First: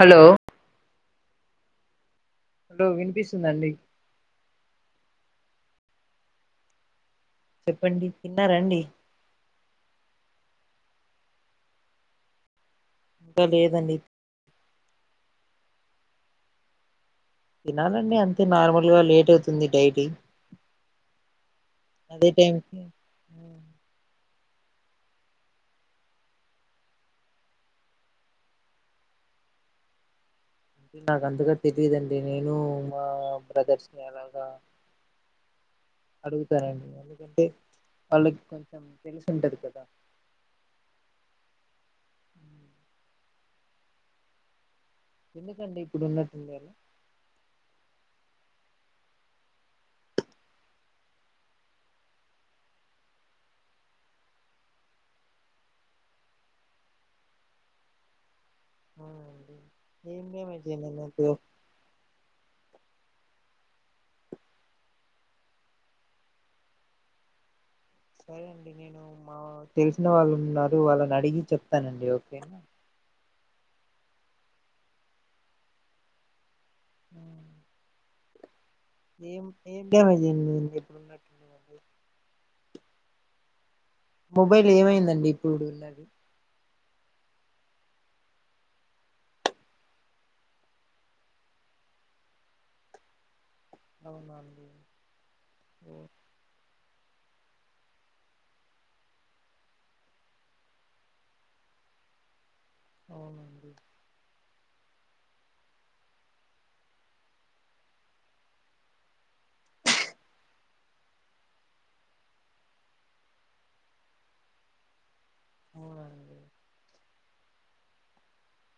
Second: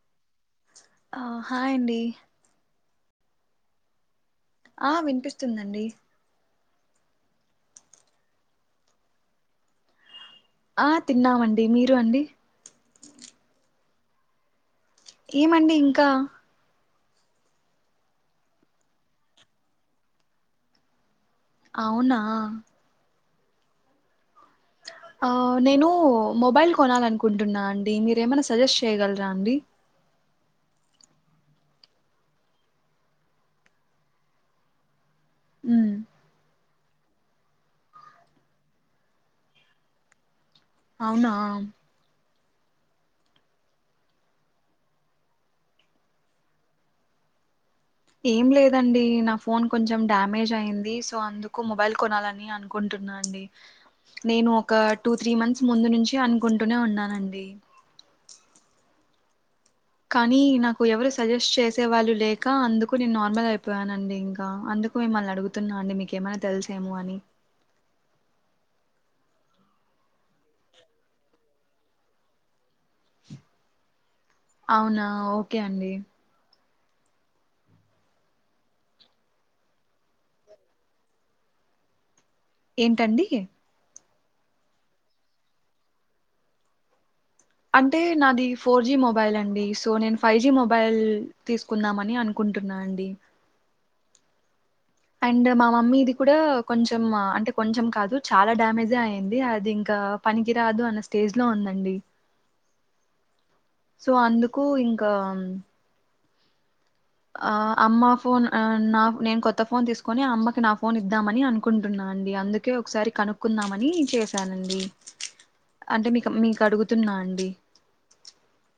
Hello ఆ hi అండి hello వినిపిస్తుందండి? ఆ వినిపిస్తుందండి. చెప్పండి తిన్నారాండి? ఆ తిన్నామండి, మీరు అండి? ఇంకా లేదండి ఏమండి ఇంకా తినాలండి, అంతే నార్మల్గా లేట్ అవుతుంది డైలీ అవునా అదే టైంకి ఆ నేను మొబైల్ కొనాలనుకుంటున్నా అండి. మీరేమైనా సజెస్ట్ చేయగలరా అండి? అంటే నాకు అంతగా తెలిదండి. నేను మా బ్రదర్స్ ని అలాగా ఉమ్ అడుగుతానండి. ఎందుకంటే వాళ్ళకి కొంచెం తెలిసుంటది కదా. అవునా ఎందుకండి ఇప్పుడు ఉన్నట్టుంది కాదు. ఏం లేదండి. నా ఫోన్ కొంచెం డ్యామేజ్ అయింది. సో అందుకు మొబైల్ కొనాలని అనుకుంటున్నా అండి. నేను ఒక టూ త్రీ మంత్స్ ముందు నుంచి అనుకుంటూనే ఉన్నానండి. అ అండి. కానీ నాకు ఎవరు సజెస్ట్ చేసే వాళ్ళు లేక అందుకు ఇప్పుడు నేను నార్మల్ అయిపోయాను అండి ఇంకా అందుకు మిమ్మల్ని అడుగుతున్నా అండి. మీకేమైనా తెలుసేమో అని సరే అండి నేను మా తెలిసిన వాళ్ళు ఉన్నారు. వాళ్ళని అడిగి చెప్తానండి ఓకేనా. అవునా ఓకే అండి. అ ఏం డమేజ్ అయ్యింది ఎప్పుడున్న ఏంటండీ. మొబైల్ ఏమైందండి ఇప్పుడు ఉన్నది. అంటే నాది ఫోర్ జీ మొబైల్ అండి. సో నేను ఫైవ్ జీ మొబైల్ తీసుకుందామని అనుకుంటున్నా అండి. అవునండి. అండ్ మా ఓ మమ్మీది కూడా కొంచెం అంటే కొంచెం కాదు చాలా డ్యామేజే అయింది అది ఇంకా పనికిరాదు అన్న స్టేజ్ లో ఉందండి. అవునండి కు ఇంకా. ఆహ్ అమ్మ ఫోన్ ఆ నా నేను కొత్త ఫోన్ తీసుకొని అమ్మకి నా ఫోన్ ఇద్దామని అనుకుంటున్నా అండి. అందుకే ఒకసారి కనుక్కుందామని చేశానండి. అంటే మీకు అవునండి మీకు అడుగుతున్నా అండి. కుడి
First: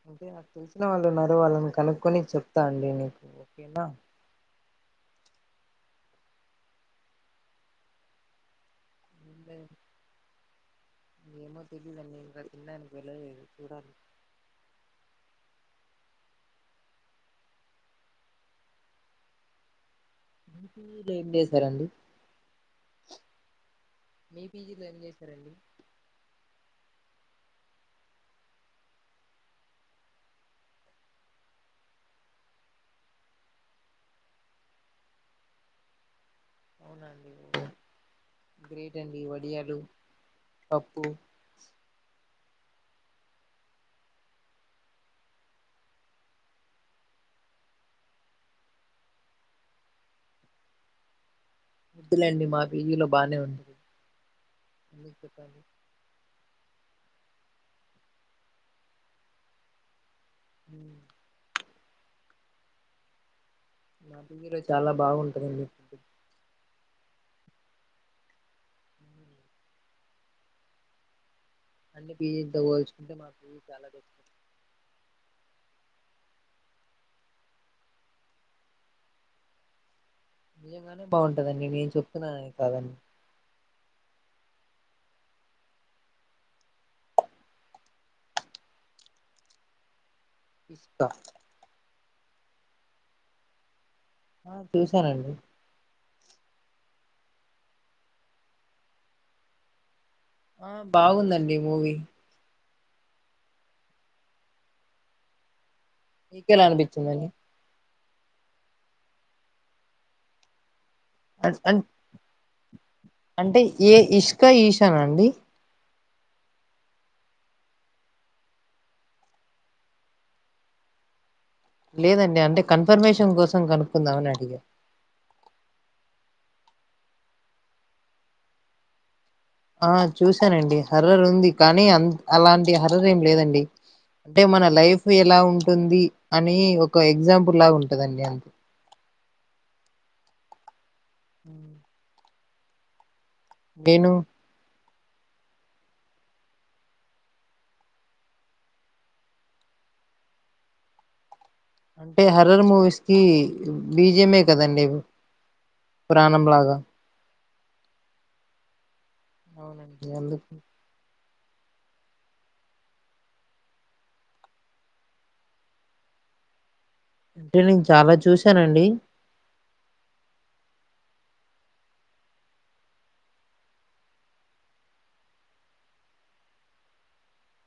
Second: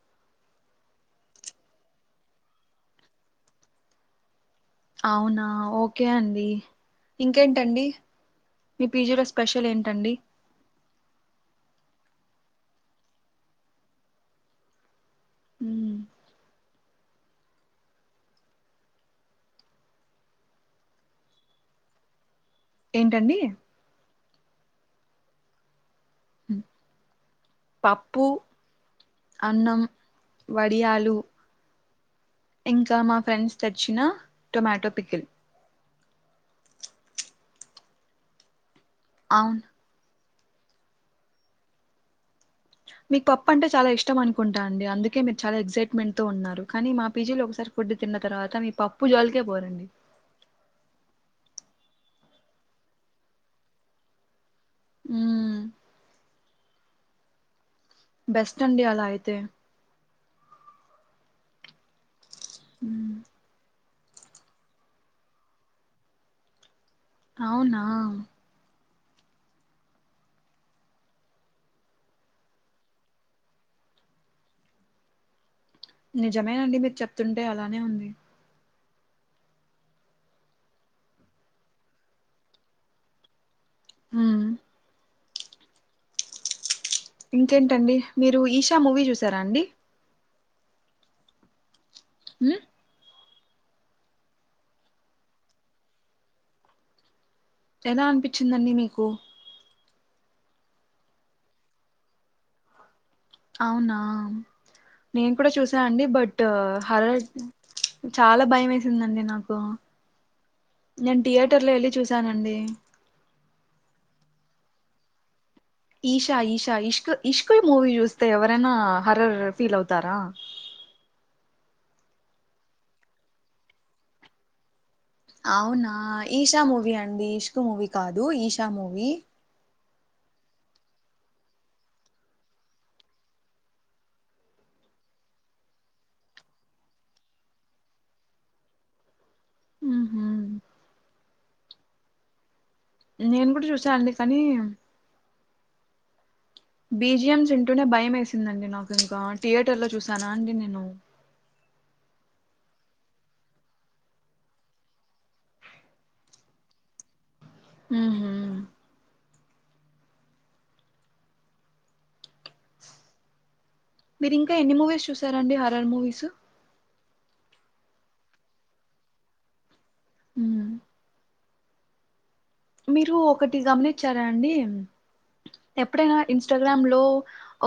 అంటే నాకు తెలిసిన వాళ్ళు ఉన్నారు. వాళ్ళని కనుక్కొని చెప్తా అండి. నీకు ఓకేనా. అవునా ఓకే అండి ఇంకేంటండి. మీ పీజీలో ముందే స్పెషల్ ఏంటండి. ఏమో తెలీదండి నేను ప్రస్తుతానికి వెళ్లలేదు. చూడాలి. ఉమ్ పొద్దున్నుంచి ఏం చేశారండీ. ఏంటండి పీజీలో ఏం చేశారండి. పప్పు అన్నం వడియాలు ఇంకా మా ఫ్రెండ్స్ తెచ్చిన టొమాటో పికిల్. అవునండి ఓ. గ్రేట్ అండి అవును వడియాలు. పప్పు మీకు పప్పు అంటే చాలా ఇష్టం అనుకుంటా అండి. అందుకే మీరు చాలా ఎక్సైట్ మెంట్ తో ఉన్నారు. కానీ మా పీజీలో ఒకసారి ఫుడ్ తిన్న తర్వాత మీరు పప్పు జోలికే పోరండి. వద్దులేండి మా పీజీ లో బానే ఉంది. మీతో మ్మ్. పని. బెస్ట్ అండి అలా అయితే. ఉమ్ ఉమ్ మా దగ్గర చాలా బాగుంటదండి. అవునా మ్మ్. అన్ని బిజంత పోల్చుకుంటే మా పువ్వు చాలా తెచ్చుంది నిజమేనండి మీరు చెప్తుంటే అలానే ఉంది నిజంగానే బాగుంటందండి నేను చెప్తున్నానుని కాదండి హ ఇంకేంటండి మీరు ఈషా మూవీ చూసారా అండి ఇస్తస్తా అ ఆ చూసానండి ఎలా అనిపించిందండి మీకు ఆ బాగుందండి మూవీ అవునా నేను కూడా చూసి అండి బట్ మీకెలా హర అనిపించిందండి చాలా భయం వేసిందండి నాకు నేను అన్ థియేటర్ లో అన్ వెళ్ళి చూసానండి ఇకా ఈశానా అండి ఈషా ఈషా ఇష్క ఇష్క మూవీ చూస్తే ఎవరైనా హరర్ ఫీల్ అవుతారా లేదండి అంటే కన్ఫర్మేషన్ కోసం కనుక్కుందామని అడిగా అవునా ఈషా మూవీ అండి ఇష్కు మూవీ కాదు ఈషా మూవీ ఆ చూసానండి హర్రర్ ఉంది కానీ అ అలాంటి హర్రర్ ఏం లేదండి అంటే మన లైఫ్ ఎలా ఉంటుంది అని ఒక ఎగ్జాంపుల్ లాగా ఉంటందండి అంత ఉహ హ్మ్ నేను కూడా చూసానునండి కానీ బీజిఎమ్స్ తంటూనే భయం వేసిందండి నాకు ఇంకా థియేటర్ లో చూసానా అండి నేను అంటే హర్రర్ మూవీస్కి బీజమే కదండి ప్రాణంలాగా హ అవునండి ఎందుకు మీరింకా ఎన్ని మూవీస్ చూసారండి హారర్ మూవీస్ [unintelligible] నేను చాలా చూశానండి హ మీరు ఒకటి గమనించారా అండి ఎప్పుడైనా ఇన్స్టాగ్రామ్ లో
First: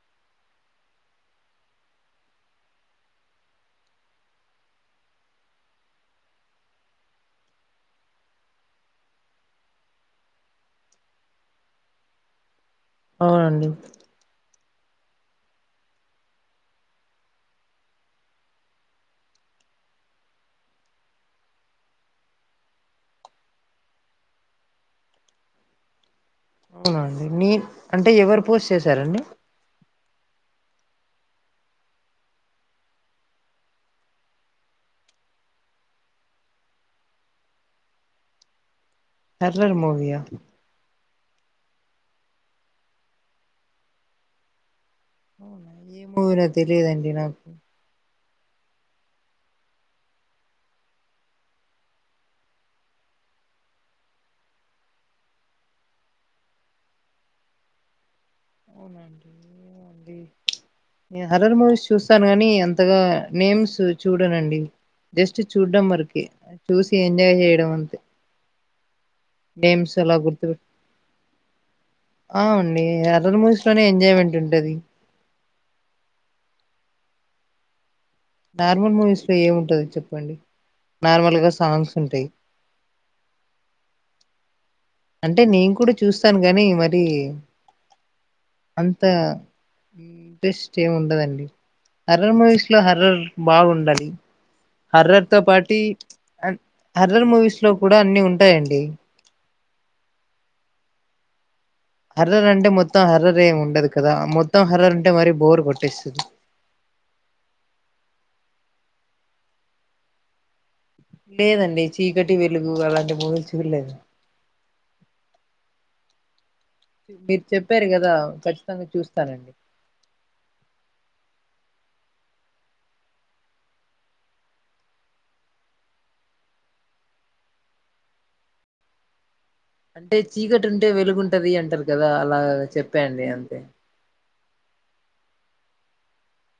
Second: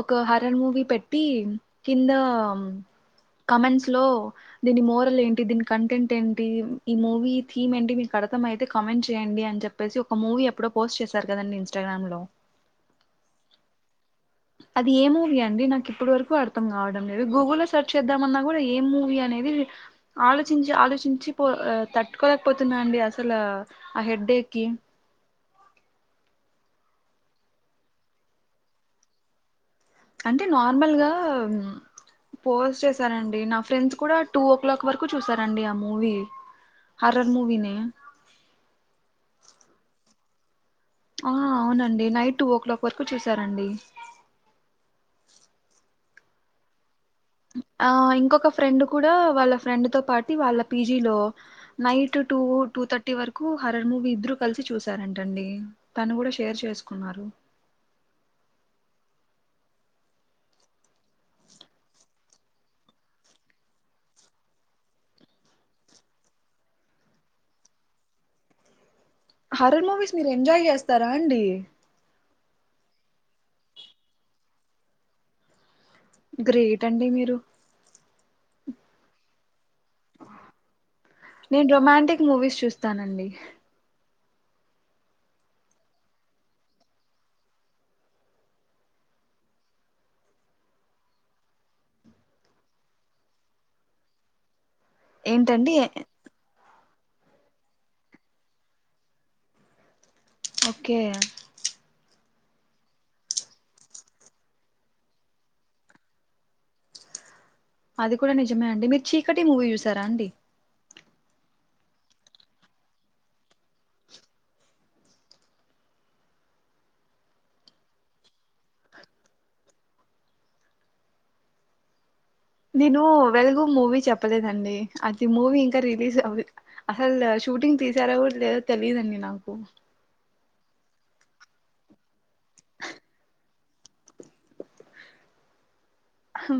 ఒక హరన్ మూవీ పెట్టి కింద కమెంట్స్ లో దీని మోరల్ ఏంటి దీని కంటెంట్ ఏంటి ఈ మూవీ థీమ్ ఏంటి మీకు అర్థమ అయితే కమెంట్ చేయండి అని చెప్ చెప్పేసి ఒక మూవీ ఎప్పుడో పోస్ట్ చేశారు కదండి ఇన్స్టాగ్రామ్ లో ఆ అండి అది ఏ మూవీ అండి నాకు ఇప్పుడు వరకు అర్థం కావడం లేదు గూగుల్ లో సెర్చ్ చేద్దామన్నా కూడా ఏం మూవీ అనేది ఆలోచించి ఆలోచించి పో ఆ తట్టుకోలేకపోతున్నా అండి అసలు ఆ ఆ హెడ్డేక్కిి అవునండి నీ అంటే ఎవరు పోస్ట్ చేసారండి అంటే నార్మల్గా పోస్ చేసారండి నా ఫ్రెండ్స్ కూడా టూ ఓ క్లాక్ వరకు చూసారండి ఆ మూవీ హర్రర్ మూవీనే హర్రర్ మూవీ ఆ ఆ అవునండి నైట్ టూ ఓ క్లాక్ వరకు చూసారండి [inaudible] ఏం మూవీ నో తెలిదన్ ఆ ఇంకొ క ఫ్రెండ్ కూడా వాళ్ళ ఫ్రెండ్ తో పాటి వాళ్ళ పీ జీ లో నైట్ టూ టూ థర్టీ వరకు హర్రర్ మూవీ ఇద్దరు కలిసి చూశారంటండి తను కూడా షేర్ చేసుకున్నారు అవునండి [inaudible] హర్రర్ మూవీస్ చూస్తాను గాని అంతగా నేమ్స్ చూడనండి జస్ట్ చూడడం వరకి చూసి ఎంజాయ్ చేయడం అంతే హర్రర్ నేమ్స్ మూవీస్ అలా మీరు గుర్తు ఎంజాయ్ చేస్తారా అండి ఆ అండి హర్రర్ మూవీస్ లోనే ఎంజాయ్మెంట్ ఉంటది గ్రేట్ అండి మీరు నార్మల్ మూవీస్ లో ఏముంటది చెప్పండి. నార్మల్గా నేను సాంగ్స్ రొమాంటిక్ ఉంటాయ్ మూవీస్ చూస్తానండి అంటే నేను కూడా చూస్తాను. గానీ మరి అంత ఇంట్రెస్ట్ ఏమ్ ఉండదండి. హర్రర్ మూవీస్ లో హర్రర్ బాగుండాలి. హర్రర్తో ఏంటండి పార్టి అన్ హర్రర్ మూవీస్ లో కూడా అన్ని ఉంటాయండి. ఓకే హర్రర్ అంటే మొత్తం హర్రర్ ఏమి ఉండదు. కదా మొత్తం హర్రర్ ఉంటే మరీ బోర్ కొట్టేస్తుంది. అది కూడా నిజమే అండి. మీరు చీకటి మూవీ చూసారా అండి. లేదండి. చీకటి, వెలుగు అలాంటి మూవీలు చూడలేదు. మీరు చెప్పారు. కదా ఖచ్చితంగా చూస్తానండి. నేను వెలుగు మూవీ చెప్పలేదండి. అది మూవీ ఇంకా రీలీజ్ అ అసల్ షూటింగ్ తీసారో లేదో తెలియదండి. నాకు అంటే చీకటి ఉంటే వెలుగుంటది అంటారు. కదా అలా చెప్పా అండి. అంతే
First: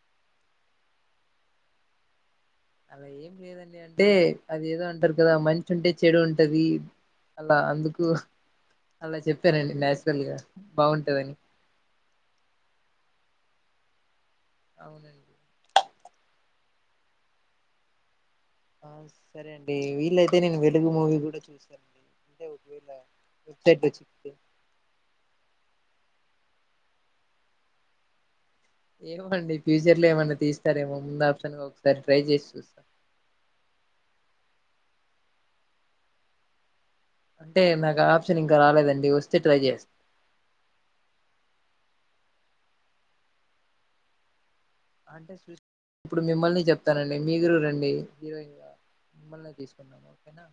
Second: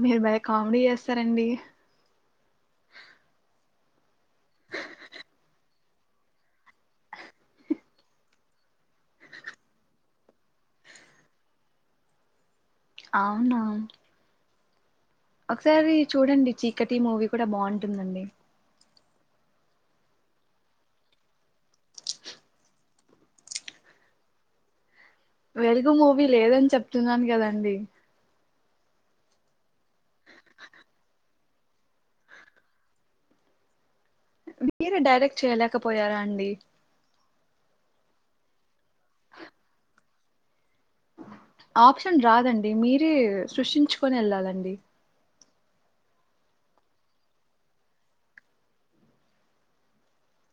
మీరు భలే కామెడీ చేస్తారండి. అలా ఏం లేదండి. అంటే అది ఏదో అంటారు. కదా మంచి మంచి ఉంటే చెడు ఉంటది. అలా అందుకు అలా చెప్పానండి. నాచురల్గా బాగుంటదని. అవునా అవునండి ఒకసారి చూడండి. చీకటి మూవీ కూడా బాగుంటుందండి. సరే అండి. వీలైతే నేను వెలుగు మూవీ కూడా చూస్తానండి. అంటే ఒకవేళ వెబ్సైట్ వచ్చి వెలుగు మూవీ లేదని చెప్తున్నాను కదండి. ఏమో అండి. ఫ్యూచర్ లో ఏమన్నా తీస్తారేమో ముందు ఆప్షన్ ఒకసారి ట్రై చేసి చూస్తా. మిరే డైరెక్ట్ చేయలేకపోయారా అండి. అంటే నాకు ఆప్షన్ ఇంకా రాలేదండి. వస్తే ట్రై చేస్తా ఆప్షన్ రాదండి. మీరే సృష్టించుకొని వెళ్ళాలండి అంటేష్ ఇప్పుడు మిమ్మల్ని చెప్తానండి. మీరు రండి హీరోయిన్గా మిమ్మల్ని తీసుకుంటాము. ఓకేనా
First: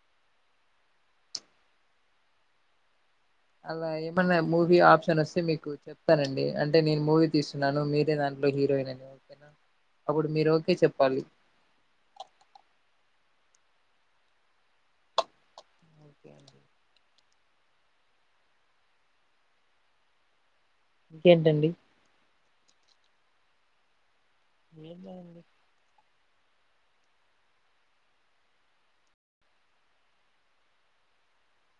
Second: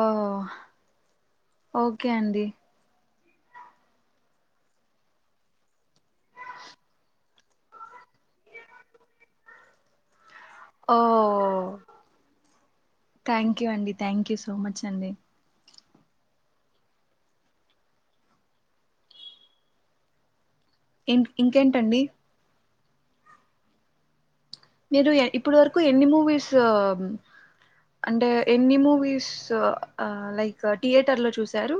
ఓ ఓ ఓకే అండి. అలా ఏమలే మూవీ ఆప్షన్ వస్తే మీకు చెప్తానండి. అంటే నేను మూవీ తీస్తున్నాను. మీరే దాంట్లో హీరోయిన్ అని ఓకేనా అప్పుడు మీరు ఒకే ఓ చెప్పాలి. థ్యాంక్ యూ అండి. థ్యాంక్ యూ సో మచ్ అండి. ఓకే అండి ఇంక్ ఇంకేంటండి. ఏం మీరు లేదండి ఇప్పుడు వరకు ఎన్ని మూవీస్ అంటే ఎన్ని మూవీస్ లైక్ థియేటర్ లో చూసారు.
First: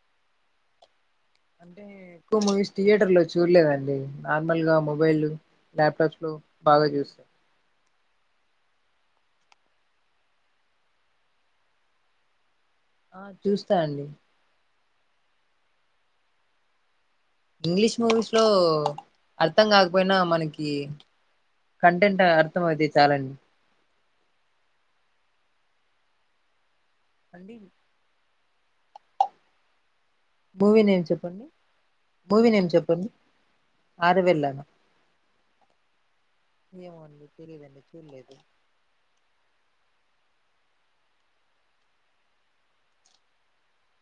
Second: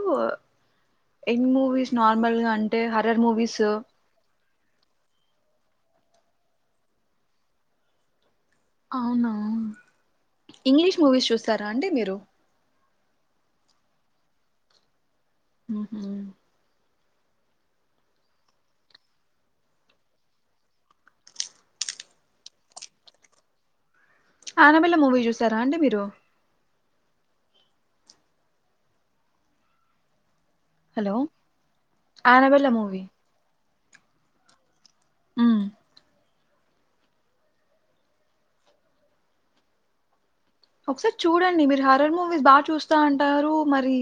ఎన్ని అంటే మూవీస్ నార్మల్ ఎక్కువ గా మూవీస్ అంటే థియేటర్ హర్రర్ లో మూవీస్ చూడలేదండి. నార్మల్ గా మొబైల్ ల్యాప్టాప్స్ లో బాగా చూసాను. అవునా ఇంగ్లీష్ మూవీస్ చూస్తారా అండి. మీరు ఆ చూస్తా అండి. హు హ్మ్ ఇంగ్లీష్ మూవీస్ లో అర్థం కాకపోయినా, మనకి కంటెంట్ అర్థం అయితే చాలండి. ఆనబిల్ల మూవీ చూసారా అండి మీరు అండి మూవీ నేమ్ హలో చెప్పండి మూవీ ఆనబెల్ల నేమ్ మూవీ చెప్పండి అరేవళ్ళ హు ఏమో అండి తెలియదండి చూడలేదు ఒకసారి చూడండి మీరు హరర్ మూవీస్ బాగా చూస్తా అంటారు మరి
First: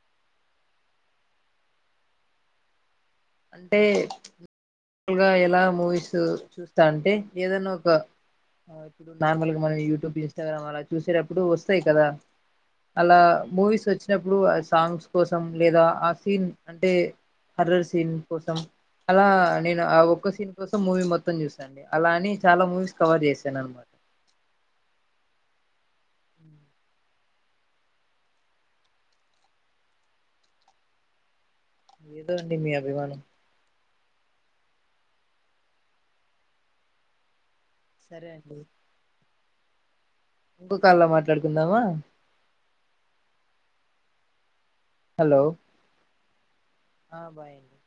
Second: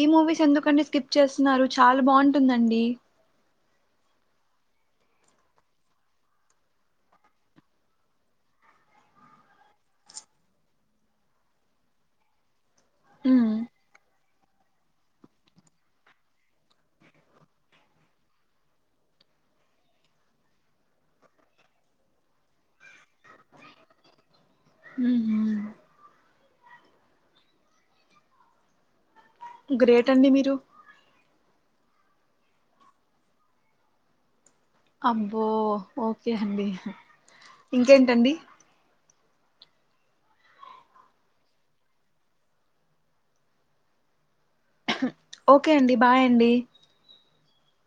ఈ మూవీస్ ఎందుకండి స్కిప్ చేస్తున్నారు చాలా బాగుంటుందండి అంటే నార్ల్గా ఎలా మూవీస్ చూస్తా అంటే ఏదైనా ఒక ఇప్పుడు నార్మల్గా మనం యూట్యూబ్ ఇన్స్టాగ్రామ్ అలా చూసేటప్పుడు వస్తాయి కదా అలా ఉహు మూవీస్ వచ్చినప్పుడు సాంగ్స్ కోసం లేదా ఆ సీన్ అంటే హర్రర్ సీన్ కోసం అలా నేను ఆ ఒక్క సీన్ కోసం మూవీ మొత్తం చూసాండి అలా అని చాలా మూవీస్ కవర్ చేశాను అన్నమాట హు హు గ్రేట్ అండి మీరు ఏదో అండి మీ అభిమానం అబ్బో ఓకే అండి సరే ఇంకేంటండి ఇంకో కాల్ మాట్లాడుకుందామా హలో ఓకే అండి బాయ్ అండి బాయ్ అండి